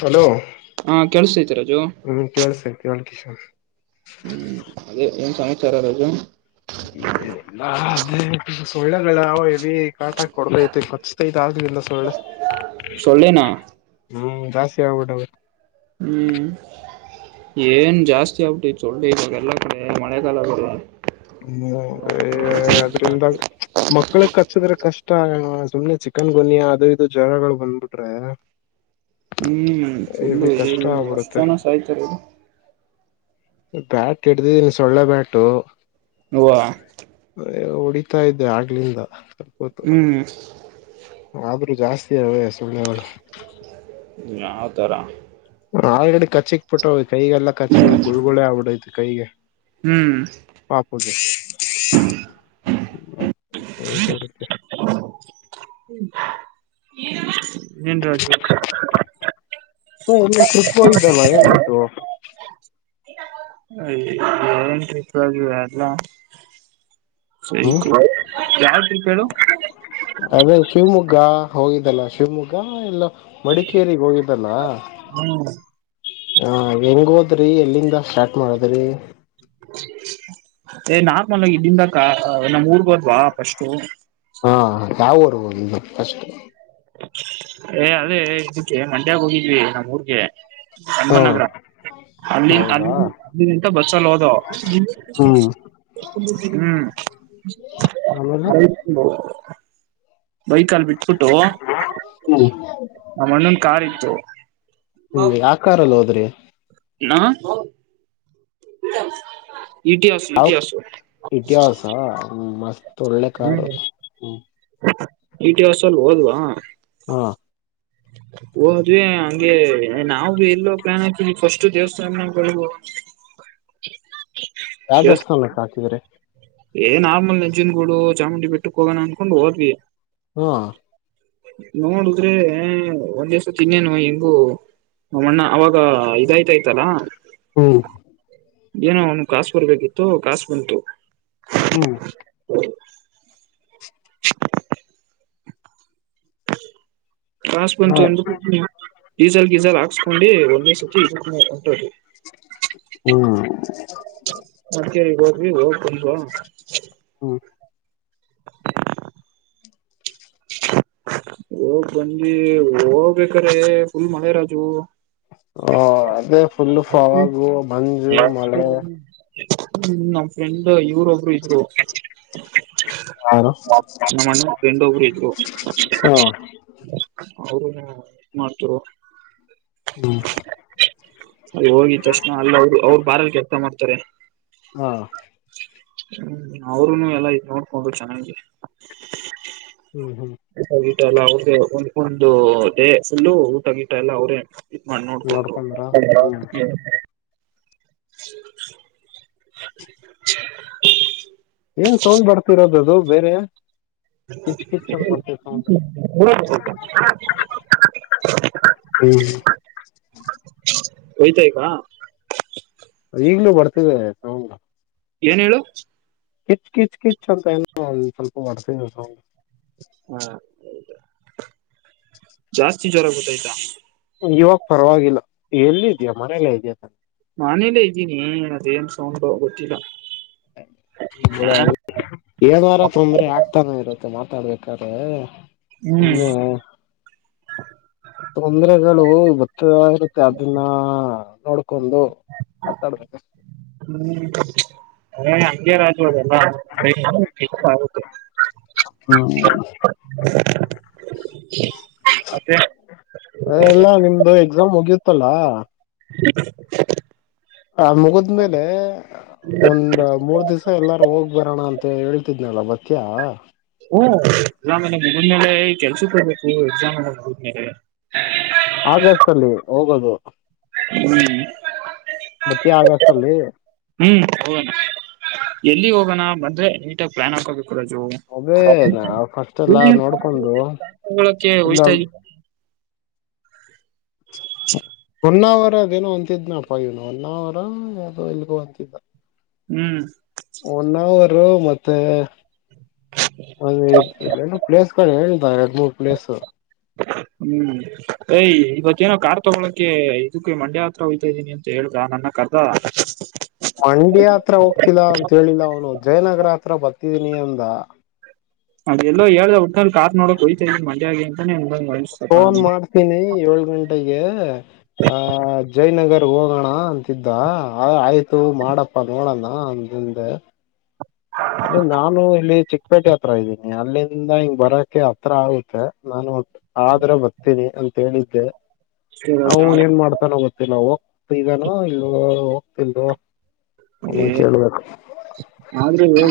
Hello ಹಾ ಕೇಳಸ್ತೈತೆ ರಾಜು ಹ್ ಕೆಲ್ಸ ಕೆಳಕೇಶಿನದ ಹ್ಮ್ ಅದೇ ಏನ್ ಸಮಾಚಾರ ರಜು ಏನಿಲ್ಲಾ ನಾ ಅದೇ ಸೊಳ್ಳೆಗಳ ಎಲ್ಲಿ ಕಾಟ ಕೊಡದೈತೆ ಖಚ್ತೈತ ಆದ ಇಲ್ಲ ಸೊಳ್ಳೆ ಸೊಳೆ ನಾ ಹ್ಮ್ ಜಾಸ್ತಿ ಆಗ್ಬಿಟ್ಟ ಅವ್ರರು ಹ್ಮ್ ಏನ್ ಜಾಸ್ತಿ ಆಗ್ಬಟು ಚೊಳ್ಳೆ ಇವಾಗ ಎಲ್ಲಾ ಕಡೆ ಮಳೆಗಾಲ ಕ ಹ್ಮ್ೇ ಅದ್ರಂದ ಮಕ್ಳಗ್ ಹಚ್ಚದ್ರೆ ಕಷ್ಟ ಸುಮ್ನೆ ಚಿಕನ್ ಗೊನಯಾ ಅದು ಇದು ಜ್ವರಗಳು ಬಂದ್ಬಿಟ್ರೆ [unintelligible] ಹ್ಮ್ ಚುಳ್ಳು ಹೆವಿ ಕಷ್ಟ ಹೇಳಲ್ಲಿ ಎಷ್ಟು ಆಗ್ಬಿಡುತ್ತೆ ಜನ ಸ ಆಾಯ್ತಾರೆ ಬ್ಯಾಟ್ ಇಡ್ದಿದೀನ್ ಸೊಳ್ಳೆ ಬ್ಯಾಟು ಹ ಅ ಹೊಡಿತಾ ಇದ್ದೆ ಆಗ್ಲಿಂದ ಸ್ವಲ್ಪತ್ತು ಹ್ಮ್ ಆದ್ರೂ ಜಾಸ್ತಿ ಅಲ್ವೇ ಸುಳ್ಳೆಗಳು ಯಾವತರ ಆಳಗಡೆ ಕಚ್ಚಿಕ್ ಪುಟ್ಟಾವ್ ಕೈಗೆಲ್ಲಾ ಕಚ್ಚುವ ಗುಳ್ುಳ ಆಗ್ಬಡು ಕೈಗೆ ಹ್ಮ್ ಪಾಪುಗೆ ೆ ಎನ್ ಹ ಇಲ್ಲ ತೃಪ್ ಹೋಗಿದ್ದಲ್ಲ ಏನಾಯ್ತು ಇ ಅಯ ೇನ್ಟ್ರಿಪ್ ಅ ಎಲ್ಲ ಸ ಹ್ಮ್ ಯಾವ ಟ್ರಿಪ್ ಹೇಳು ಅದೇ ಶಿವಮೊಗ್ಗ ಹೋಗಿದ್ದಲ್ಲ ಶಿವಮೊಗ್ಗ ಎಲ್ಲ ಮಡಿಕೇಗ್ ಹೋಗಿದ್ದಲ್ಲ ಹ್ಮ್ ಹ ಹೆಂಗ ಹೋದ್ರಿ ಎಲ್ಲಿಂದ ಸ್ಟಾರ್ಟ್ ಮಾಡದ್ರಿ ಏ ನಾರ್ಮಲ್ ಇಲ್ಲಿಂದ ನಮ್ಮ್ ರ್ ಹೋದ್ವಾ ಫಸ್ು ಹಾ ಯಾವರ್ ಫ ಏ ಅದೇ ಇದಕ್ಕೆ ಮಂಡ್ಯಾಗ ಹೋಗಿದ್ವಿ ನಮ್ಮ ಊರ್ಗೆ ಹಾ ಅಮ್ಮನ್ ನಗರ ಅಲ್ಲಿ ಹೌದಾ ಅಲ್ಲಿ ಅಲ್ಲಿಂತ ಬಸ್ಸಲ್ಲಿ ಹೋದ ಹ್ಮ್ ಹ್ಮ್ ಆಮೇಲೆ ಬೈಕಲ್ ಬಿಟ್ಬಿಟ್ಟು ಹ್ಮ್ ನ ಮಣ್ಣನ್ ಕಾರ್ ಇತ್ತು ಕಲ್ಲ ಹೋದ್ರಿ ನಾ ಇತಿ ಆಸು ಇತಿ ಆಸು ಮತ್ ಒಳ್ಳೆ ಕಾರ್ ಹ್ಮ ಈಟಿಿವಸಲ್ ಹೋದ್ವಾ ಹಾ ಓ ಹೋದ್ವಿ ಹಂಗೆ ನಾವು ಎಲ್ಲೋ ಪ್ಲಯಾನ್ ಹಾಕಿದವಿ ಫಸ್ಟ್ ದೇವಸ್ಥಾನಗಳು ಯಾವ ದೇವಸ್ಥಾನಕ್ಕೆ ಹಾಕಿದ್ರೆ ಏನ್ ನಾಮಲ್ ನಜನ್ ಗೂಡು ಚಾಮುಂಡಿ ಬೆಟ್ಟಕ್ ಹೋಗೋಣ ಅಂದನ್ಕೊಂಡ್ ಹೋದ್ವಿ. ಹಾಞ ನೋಡುದ್ರೆ ಒಂದ್ ದಿವಸ ತಿನ್ನೇನು ಹೆಂಗು ನಮ್ಮಣ್ಣ ಅವಾಗ ಇದಾಯ್ತಾಯಯ್ತಲ್ಲಾ. ಹ್ಮ್ ಏನೋ ಅವನು ಕಸ್ು ಬರ್ಬೇಕಿತ್ತು ಕಸ್ು ಬಂತು. ಹ್ಮ್ [inaudible] [inaudible] ಕಾಸ್ ಬಂತು ಅಂದ ಡೀಸಲ್ ಗೀಸಲ್ ಹಾಕ್ಸ್ಕೊಂಡು ಒಂದೇ ಸರ್ತಿ ಇದ್ರಿ ಹ್ಮ ಮತ್ತೇಗ್ ಹೋಗ್ಿ ಹೋಗ ಬಂದವು ಹ್ಮ ಹೋಗ ಬಂದಿ ಹೋಗ್ಬೇಕ್ರೆ ಫುಲ್ ಮಳೆ ರಾಜು ಹ ಅದೇ ಫುಲ್ವಾಗು ಮಂಜು ಮಳೆ ಹ್ಮ ನಮ್ ಫ್ರೆಂಡ್ ಇವ್ರ ಒಬ್ರು ಇದ್ರು ನಮ್ಮಣ್ಣ ರಂಡೊಬ್ರು ಇ ಹ್ಮ ಅವರು ಮಾಡ್ತರು ಹ್ಮ ಅದ ಹೋಗಿದ ತಕ್ಷಣ ಅಲ್ಲಿ ಅವರು ಅವ್ರು ಬಾರಲ್ ಕೆಲಸ ಮಾಡ್ತಾರೆ [unintelligible] ಹಾ ಹ್ಮ್ ಅವರುೂನು ಎಲ್ಲ ಇದ ನೋಡ್ಕೊಂಡ್ರು ಚೆನ್ನಾಗಿ ಹ್ಮ್ ಹ್ಮ್ ಊಟ ಗಿಟ ಎಲ್ಲಾ ಅವರಿ ದೇ ಒಂದು ಫುಲ್ಲು ಊಟಗಿಟ ಎಲ್ಲ ಅವ್ರೇ ಇ ಮಾಡ [inaudible] ನೋಡ್ಕೊಂಡು ನೋಡ್ಕೊಂಡ್ರ ಹ್ಮ್ [unintelligible] ಏನ್ ಸೌಡ್ ಬರ್ತಿರೋದದು ಬೇರೆ ಕಿಚ್ ಕಿಚ್ ಅಂತ ಬರ್ತ ಸೌಂಡ್ [inaudible] ಹ್ಮ ಒಯ್ತಾ ಈಗ ಈಗ್ಲೂ ಬರ್ತಿದೆ ಸೌಂಡ್ ಏನ್ ಹೇಳು ಕಿಚ್ ಕಿಚ್ ಕಿಚ್ ಅಂತ ಏನು ಸ್ವಲ್ಪ ಬರ್ತಿದೆ ಸೌಂಡ್ ಹಾ ಜಾಸ್ತಿ ಜ್ವರ ಗತ್ತ ಆಯ್ತಾ ಇವಾಗ ಪರವಾಗಿಲ್ಲ ಎಲ್ಲ ಇದ್ಯಾ ಮನೆಯಲ್ಲಾ ಇದೆಯ ತ ನಾನೆಲ್ಲೇ ಇದ್ದೀ ಏ ಅದೇ ಅನ್ ಸೌಂಡ್ ಭಾವ ಗೊತ್ತಿಲ್ಲ [unintelligible] ಏನಾರ ತೊಂದ್ರೆ ಆಗ್ತಾನ ಇರುತ್ತೆ ಮಾತಾಡ್ಬೇಕಾದ್ರೆ ಹ್ಮ್ ಸುಮ ತೊಂದರೆಗಳು ಬತ್ತ ಇರುತ್ತೆ ಅದನ್ನ ನೋಡ್ಕೊಂಡು ಮಾತಾಡ್ಬೇಕು ಹ್ಮ್ ಹಂಗ ರಾಜುವದೆಲ್ಲ ಆಗೆ ಹ್ಮ್ [inaudible] ಎಲ್ಲ ನಿಮ್ದು ಎಕ್ಸಾಮ್ ಹೋಗಿತ್ತಲ್ಲ [unintelligible] ಆ ಮುಗಿದ್ಮೇಲೆ ಒಂದ್ ಮೂರ್ ದಿವ್ಸ ಎಲ್ಲಾರು ಹೋಗ್ ಬರೋಣ ಅಂತ ಹೇಳ್ತಿದ್ನಳ ಬತ್ಯ ಹಓ ಎಕ್ಸಾಮ್ ಮುಗದ್ಲೆ ಕೆಲ್ಸ ಕೊಬೇಕು ಎಕ್ಸಾಮ್ ಮುಗದ್ ಮೇಲೆ ಆಗಸ್ಟ್ ಅಲ್ಲಿ ಹೋಗೋದು ಹ್ಮ್ ಬತ್ಯಾ ಆಗಸ್ಟ್ ಅಲ್ಲಿ ಹ್ಮ್ ಹೋಗೋಣ ಎಲ್ಲಿ ಹೋಗೋಣ ಬಂದ್ರೆ ನೀಟಾಗಿ ಪ್ಲಾನ್ ಹಾಕೋಬೇಕು ರಾಜು ಅದೇ ಫಸ್ಟ್ ಎಲ್ಲಾ ನೋಡ್ಕೊಂಡು ಇಲ್ಲ [unintelligible] [inaudible] [unintelligible] ಒನ್ ಅವರ್ ಅದೇನೋ ಅಂತಿದ್ನಪ ಏನ್ ಒನ್ ಅವರ್ ಯಾವೋ ಇಲ್ಗೋ ಅಂತಿದ್ದ ಹ್ಮ್ ಒನ್ ಅವರ್ ಮತ್ತೆ ನು ಪ್ಲೇಸ್ಗಳು ಹೇಳ್ತ ಎಡು ಮೂರು ಪ್ಲೇಸ್ ಹ್ಮ್ ಏಯ್ ಇವತ್ತೇಏನೋ ಕಾರ್ ತಗೊಳಕ್ಕೆ ಇದಕ್ಕೆ ಮಂಡ್ಯ ಹತ್ರ ಹೋಯ್ತಾ ಇದ್ದೀನಿ ಅಂತ ಹೇಳುದ ನನ್ನ ಕರ್ದ ಮಂಡ್ಯ ಹತ್ರ ಹೋಗ್ತಿಲ್ಲ ಅಂತ ಹೇಳಿಲ್ಲ ಅವನು ಜಯನಗರ ಹತ್ರ ಬರ್ತಿದೀನಿ ಅಂದ ಅದೆಲ್ಲೋ ಹೇಳ್ದ ಒಟ್ನಲ್ಲಿ ಕಾರ್ ನೋಡಕ್ ಹೊಯತ ಮಂಡ್ಯ ಗೆ ಅಂತನೆ ಅಂದಂಗಾಯ್ತು ಫೋನ್ ಮಾಡ್ತೀನಿ ಏಳು ಗಂಟೆಗೆ ಹ ಜೈ ನಗರ ಹೋಗೋಣ ಅಂತಿದ್ದ ಆಯ್ತು ಮಾಡಪ್ಪ ನೋಡಣ ಅಂದಿಂದೆ ಅದೇ ನಾನು ಇಲ್ಲಿ ಚಿಕ್ಕಪೇಟೆ ಹತ್ರ ಇದ್ದೀನಿ ಅಲ್ಲಿಂದ ಹಿಂಗ್ ಬರಕೆ ಹತ್ರ ಆಗುತ್ತೆ ನಾನು ಆದ್ರ ಬರ್ತೀನಿ ಅಂತ ಹೇಳಿದ್ದೆ ಅವನ ಏನ್ ಮಾಡ್ತಾನೋ ಗೊ ನಾ ಹೋಗ್ತ ಇದಾನೋ ಇಲ್ ಹೋಗ್ತಿಲ್ದು ಅವ ಕೇೇಳಳ್ಬೇಕು ಆದ್ರೆ ಹ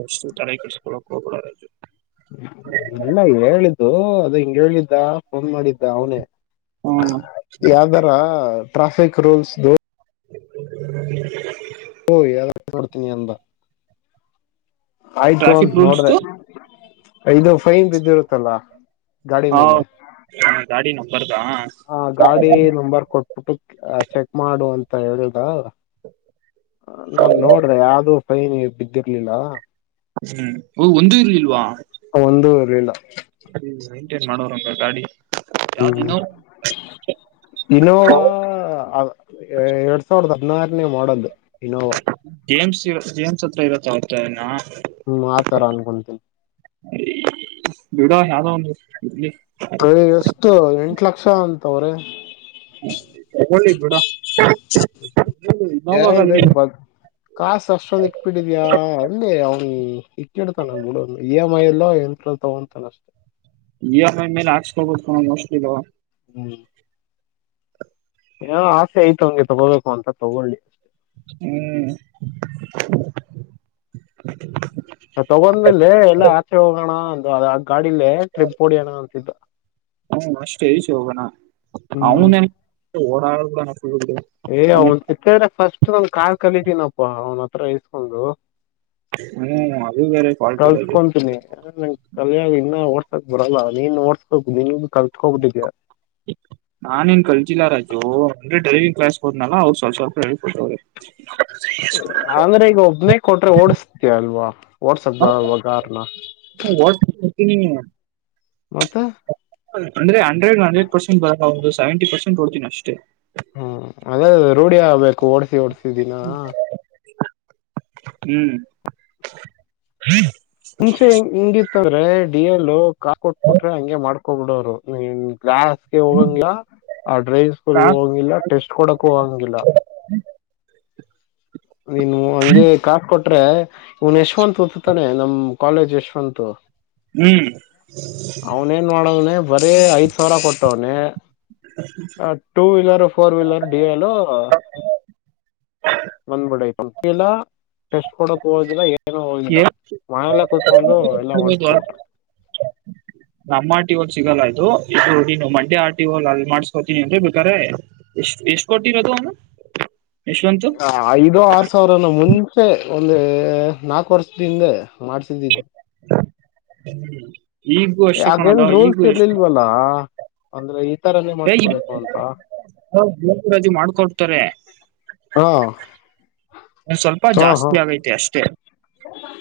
ಎಷ್ಟು ತಡೆ ಕೆಡಸ್ಕೊಡಕ್ ಹೋಗಬಡದು ಇಲ್ಲ ಹೇಳಿದ್ದು ಅದು ಹಿಂಗ್ ಹೇಳಿದ್ದ ಫೋನ್ ಮಾಡಿದ್ದ ಅವನೇ ಹ್ಮ್ ಯಾವ್ದಾರ ಟ್ರಾಫಿಕ್ ರೂಲ್ಸ್ ದ [unintelligible] ಓ ಯಾರ ಬರ್ತೀನಿ ಅಂದ ಆಯ್ತು ಟ್ರಾಫಿಕ್ ಅಂತ ನೋಡ್ದೆ ರೂಲ್ಸ್ದು ಇದು ಫೈನ್ ಬಿದ್ದಿರುತ್ತಲ್ಲ ಗಾಡಿ ಮೇಲೆ ನ ಗಾಡಿ ನಂಬರ್ದಾ ಆ ಗಾಡಿ ನಂಬರ್ ಕೊಟ್ಬಿಟ್ಟು ಚೆಕ್ ಮಾಡು ಅಂತ ಹೇಳಿದ ನಾ ನೋಡ್ದೆ ಯಾವ್ದೂ ಫೈನ್ ಬಿದ್ದಿರ್ಲಿಲ್ಲ ಹ್ಮ್ ಓ ಒಂದೂ ಇರ್ಲಿಲ್ವಾ ಒಂದೂ ಇರ್ಲಿಲ್ಲ ಅದು ಮೈಂಟೇನ್ ಮಾಡೋರಲ್ಲ ಗಾಡಿ ಹ್ಮ್ ಯಾವ್ದಿನೋ ಇನೋವಾ ಎರಡ್ ಸಾವಿರದ ಹದಿನಾರನೇ ಮಾಡಲ್ ಇನೋವಾ ಗೇಮ್ಸ್ ಇ ಗೇಮ್ಸ್ ಹತ್ರ ಇರತ್ತ ಆಯತ ನಾ ಹ್ಮ್ ಆತರ ಅನ್ಕೊಂತೀನಿ [unintelligible] ಅ ಎಷ್ಟು ಎಂಟ ಲಕ್ಷ ಅಂತವ್ರಿ ತಗೊಂಡಿದ್ಬುಡ ಯ ಹೇಳ್ದೇ ಬ ಕಸ್ ಅಷ್ಟೊಂದ ಇಕ್ಬಿಟ್ಟಿದ್ಯಾ ಅಲ್ಲಿ ಅವ್ನು ಇಕ್ಿಡ್ತ ನ ಬಿಡ ಇ ಎಮ್ ಐ ಎಲ್ಲೋ ಎಂ ತಗೊಂತ ಅಷ್ಟೆ ಇ ಆರ್ ಐ ಮೇಲೆ ಹಾಕ್ಸ್ಕೊಬಬೇಕು ಕೋ ಮುಸ್್ಲ್ ಹ್ಮ್ ಏನೋ ಆಸೆ ಆಯ್ತು ಅವಂಗೆ ತಗೋಬೇಕು ಅಂತ ತಗೊಳ್ಳಿ ಹ್ಮ್ ತಗೊಂಡ್ರೇಲೆ ಎಲ್ಲಾ ಆಚೆ ಹೋಗೋಣ ಅ ಆ ಗಾಡಲ್ಲೇ ಟ್ರಿಪ್ ಹೊಓಡಿಯೋಣ ಅಂತಿದ್ದು ಹ್ಮ್ ಅಷ್ಟು ಹಜ ಹೋಗೋಣ ಹ್ಮ್ ಅವನು ಓಡಾಡ ಏ ಅವ್ನ್ ಚಿತ್ತ ಅಂದ್ರೆ ಫಸ್ಟ್ ನಂದ ಕಾ ಕಲಿತೀನಪ್ಪ ಅವನ ಹತ್ರ ಇಸ್ಕೊಂಡು ಹ್ಮ್ ಅದು ಬೇರೆ ಫಾಲ್ಟ್ ರಾಜು ಕಳ್ಸ್ಕೊಂತೀನಿ ಕಲ್ಯಾಗ ಇನ್ನ ಓಡ್ಸಕ್ ಬರಲ್ಲಾ ನೀನ್ ಓಡ್ಸ್ಕೋು ನೀ ಕಲ್ತ್ ಹೋಗದ ನಾನ ನ್ ಕಲ್ಚಿಲ್ಲ ರಾಜು ಅಂದ್ರೆ ಡ್ರೈವಿಂಗ್ ಕ್ಲಾಸ್ ಹೋದ್ನಲ್ಲ ಅವ ಸ್ವಲ್ಪ ಸ್ವಲ್ಪ ಹೇಳ ಕೊಟ್ಟವ್ರಿ ಅಂದ್ರೆ ಈಗ ಒಬ್ನೇ ಕೊಟ್ರೆ ಓಡಸ್ತ ಅಲ್ವಾ ಓಡ್ಸಕ್ ಬಲ್ವಗಾರ್ನ ವಾ್ತಿ ನೀ ಮತ್ತೆ ಅಂದ್ರೆ ಹಂಡ್ರೆಡ್ ಹಂಡ್ರೆಡ್ ಪರ್ಸೆಟ್ ಒಂದು ಸೆಂವೆನ್ ಟಿ ಪರ್ಸಂಟ್ ಹೊಡ್ತೀನಿ ಅಷ್ಟೇ ಹ್ಮ್ ಅದೇ ರೂಢಿ ಆಗ್ಬೇಕು ಓಡ್ಸಿ ಓಡ್ಸಿದಿನಾ ಹ್ಮ್ ಮುಂಚೆ ಹಿಂಗಿತ್ತದ್ರೆ ಡಿ ಎಲ್ ಕಾ ಕೊಟ್ಬಿಟ್ರೆ ಹಂಗೆ ಮಾಡ್ ಬಿಡೋರು ನೀನ್ ಗ್ಲಾಸ್ಗೆ ಹೋಗಂಗಿಲ್ಲ ಆ ಡ್ರೈಂಗ್ ಸ್ಕೂಲ್ ಕಾ ಹೋಗಂಗಿಲ್ಲ ಟೆಸ್ಟ್ ಕೊಡಕ್ಕೂ ಹೋಗಂಗಿಲ್ಲ ನೀನು ಹಂಗೆ ಕಾಸು ಕೊಟ್ರೆ ಇವನ್ ಯಶವಂತ್ ಗೊತ್ತು ತಾನೇ ನಮ್ ಕಾಲೇಜ್ ಯಶವಂತ್ ಹ್ಮ್ ಅವನ ಏನ್ ಮಾಡದ್ನನೆ ಬರೀ ಐದ್ ಸಾವಿರ ಕೊಟ್ಟವ್ನ ಹ್ಮ two wheeler four wheeler dual ಬಂದ್ಬಡ ಟೆಸ್ಟ್ ಕೊಡಕ್ ಹೋದಿಲ್ಲ ಏನ ಹೋಗಿಲ್ಲ ಮನೆಯಲ್ಲ ಕುೂತ್ಕೊಂಡು ಎಲ್ಲಾ ಓಡಸ್ಕೊಬಿಟ ನಮ್ಮ್ ಆರ್ಟಿ ಲ್ ಸಿಗಲ್ಲ ಇದು ಇದು ನೀನು ಮಂಡೆ ಆರ್ಟಿ ಲ್ ಅಲ್ಲಿ ಮಾಡ್ಸ್ಕೋತೀನಿ ಅನ್ರಿ ಬೇಕಾರೆ ಎಷ್ಟು ಎಷ್ಟು ಕೊಟ್ಟಿರೋದು ಅವನು ಯಶವಂತ್ ಐದುೋ ಆರ್ ಸಾವಿರನ ಮುಂಚೆ ಒಂದು ನಾಲ್ಕು ವರ್ಷದಿಂದ ಮಾಡ್ ಸ ಹ್ಮ ಈಗೂ ಅಷ್ಟೇ ಕಣ ಲೊ ಈಗೂ ಎಷ್ಟು ಇವಲ್ಲಾ ಅಂದ್ರೆ ಈ ತರನೇ ಏ, ಈ- ಮಾಡಸ್ಕೊಬೇಕು ಅಂತ ರಜೆ ಮಾಡ್ಕೊಡ್ತಾರೆ ಹೇಳು ಒ ಸ್ವಲ್ಪ ಜಾಸ್ತಿ ಆಗೈತೆ ಅಷ್ಟೇ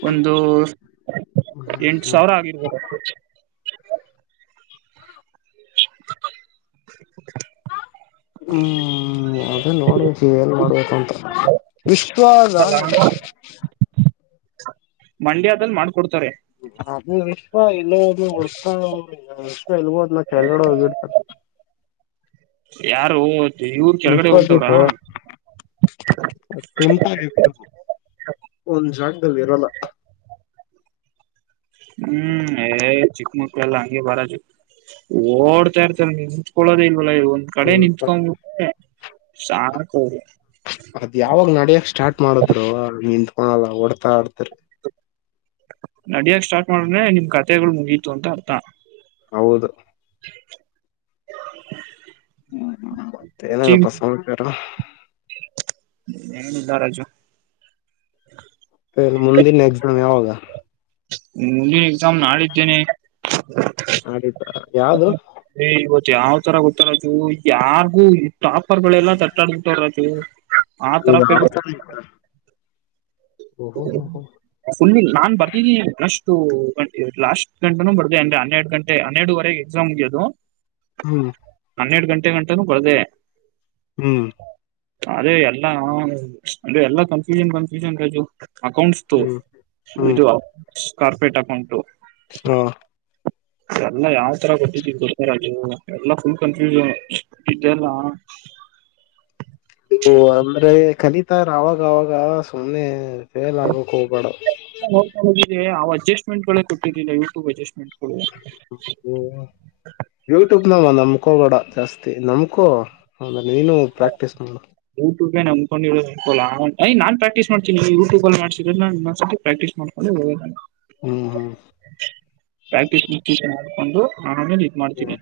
ಒಂದು ಎಂಟು ಸಾವಿರ ಆಗಿರ್ಬೋದು ಹ್ಮ್ ಅದೇ ನೋಡ್ಬೇಕು ಏನ್ ಮಾಡ್ಬೇಕು ಅಂತ ಅಲ್ಲ ವಿಶ್ವಾಸಾನದು ಮಂಡ್ಯದಲ್ಲಿ ಮಾಡ್ಕೊಡ್ತಾರೆ ಅ ವಿಶ್ವ ಇಲ್ಲೋದ್ ಉಡ್ತ ಇಲ್ಬೋದ್ನ ಕೆಲ್ಡೆ ಹೋಗಿಡ್ತಾರ ಯಾರು ಇವರು ಕೆಳಗಡೆ ವಿಶ್ವ ಹೋಗ್ತವ್ರಾ ಬಿಟ್ಟು ಒಂದ್ ಜಾಗದಲ್ಲಿ ಇರಲ್ಲ ಹ್ಮ್ ಏ ಚಿಕ್ಕಮಕ್ಕಳ ಎಲ್ಲ ಹಂಗೆ ಬರಾಜು ಓಡ್ತಾ ಇರ್ತಾರ ನೀ ನಿಂತ್ಕೊಳ್ಳೋದೇ ಇಲ್ವಲ್ಲ ಇವಂದು ಕಡೆ ನಿತ್ಕೊಂಡಬಿರೆ ಸಾಕೋರಿ ಅದ್ ಯಾವಾಗ್ ನಡ್ಯಕ್ ಸ್ಟಾರ್ಟ ಮಾಡುದ್ರು ನಿಂತ್ಕಳಲ್ಲ ಹೊಡ್ತಾ ಇರುತ್ತಾರೆ ನಡಿಯಕ್ ಸ್ಟಾರ್ಟ್ ಮಾಡಿದ್ರೆ ನಿಮ್ ಕತೆಗಳು ಮುಗಿತು ಅಂತ ಅರ್ಥ ಹೌದು ಹ್ಮ್ ಮತ್ತೆ ಏನಪ್ಪ ಸಮಾಚರ ಏ ದರಾಜು ಸರಿ ಮುಂದಿನ ಎಕ್ಸಾಮ್ ಯಾವಾಗ ಮುಂದಿನ ಎಕ್ಸಾಮ್ ನಾಳಿದ್ದೇನೆ ಮಾಡಿತ ಯಾವ್ದು ಏ ಇವತ್ ಯಾವ್ ತರ ಗೊತ್ತಾ ರಾಜು ಯಾರಿಗು ಟಾಪರ್ ಗಳೆಲ್ಲಾ ತಟ್ಟಾಬಿಟ್ಟಾರ ರಾಜು ಆ ತರ ಓಹೋ ಹ ಹ ಫುಲ್ಲಿ ನಾನ್ ಬರ್ದಿದ್ದೀಿ ಒಷ್ಟು ಲಾಸ್ಟ್ ಗಂಟನೂ ಬರ್ದ ಅಂದ್ರೆ ಹನ್ನೆರಡು ಗಂಟೆ ಹನ್ನೆಡುವರೆಗೆ ಎಕ್ಸಾಮ್ಗೆ ಮುಗಿಯೋದು ಹ್ಮ್ ಹನ್ನೆರಡು ಗಂಟೆ ಗಂಟನೂ ಬರದೆ ಹ್ಮ್ ಅದೇ ಎಲ್ಲಾ ಅಂದೆ ಎಲ್ಲಾ ಕನ್ಫ್ಯೂಷನ್ ಕನ್ಫ್ಯೂಷನ್ ರಜು ಅಕೌಂಟ್ಸ ಹ್ಮ್ ಹ್ಮ್ ಇದು ಕಾರ್ಪೊರೇಟ್ ಅಕೌಂಟು ಹಾ ಎಲ್ಲಾ ಯಾವ್ ತರ ಕೊೊಟ್ಟಿದ್ದ ಕೊಡ್ತಾರದು ಎಲ್ಲಾ ಫುಲ್ ಕನ್ಫ್ಯೂಶನ್ ಇದ್ದಲ್ಲ ಓ ಅಂದ್ರೆ ಕಲಿತ ಆಾಗವಾಗ ಸುಮ್ನೆ ಫೇಲ್ ಆಗಕ್ ಹೋಗ್ಬೇಡ ನ ಹೋಗಿದ್ದವಿ ಅಡ್ಜಸ್ಟ್ಮೆಂಟ್ ಕೊಟ್ಟಿದ್ದಿಲ್ಲ ಯೂಟ್ಯೂಬ್ ಅಡ್ಜಸ್ಟ್ಮೆಂಟ್ ಗಳು ಹಓ ಯೂಟ್ಯೂಬ್ನಾವ ನಮ್ಕೋಬೋಡ ಜಾಸ್ತಿ ನಮಕೋ ಅಂದ್ರ ನೀನು ಪ್ರಾಕ್ಟೀಸ್ ಮಾಡು ಯೂಟ್ಯೂಬ್ ನನ್ಕೊಂಡಿಯ ನಾ ಪ್ರಾಕ್ಟೀಸ್ ಮಾಡ್ನಿ ಯೂಟ್ಯೂಬ್ ಅ ಮಾಡಸಿದ್ರ ಪ್ರಕ್ಸ್ ಮಾಡ್ ಅ ಹ್ಮ್ ಹ್ಮ್ ಪ್ರಾಕ್ಟೀಸ್ ಮಾಡಕೊಂಡು ನಾನಮೇಲೆ ಇ ಮಾಡ್ತೀನಿ ಹ್ಮ್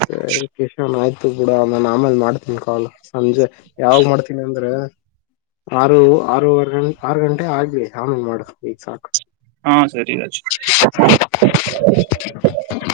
ಸರಿ ಕಿಶನ್ ಆಯ್ತು ಬೂಡ ನಾನ ಆಮೇಲ್ ಮಾಡ್ತೀನಿ ಕಾವಲು ಸಂಜೆ ಯಾವ್ ಮಾಡ್ತೀನಿ ಅಂದ್ರೆ ಆರು ಆರುಂ ಆರು ಗಂಟೆ ಆಗ್ಲಿ ಆಾಮೇನ್ ಮಾಡ ಈಗ ಸಾಕು ಹಾ ಸರಿ ಅ ಹ್ಮ್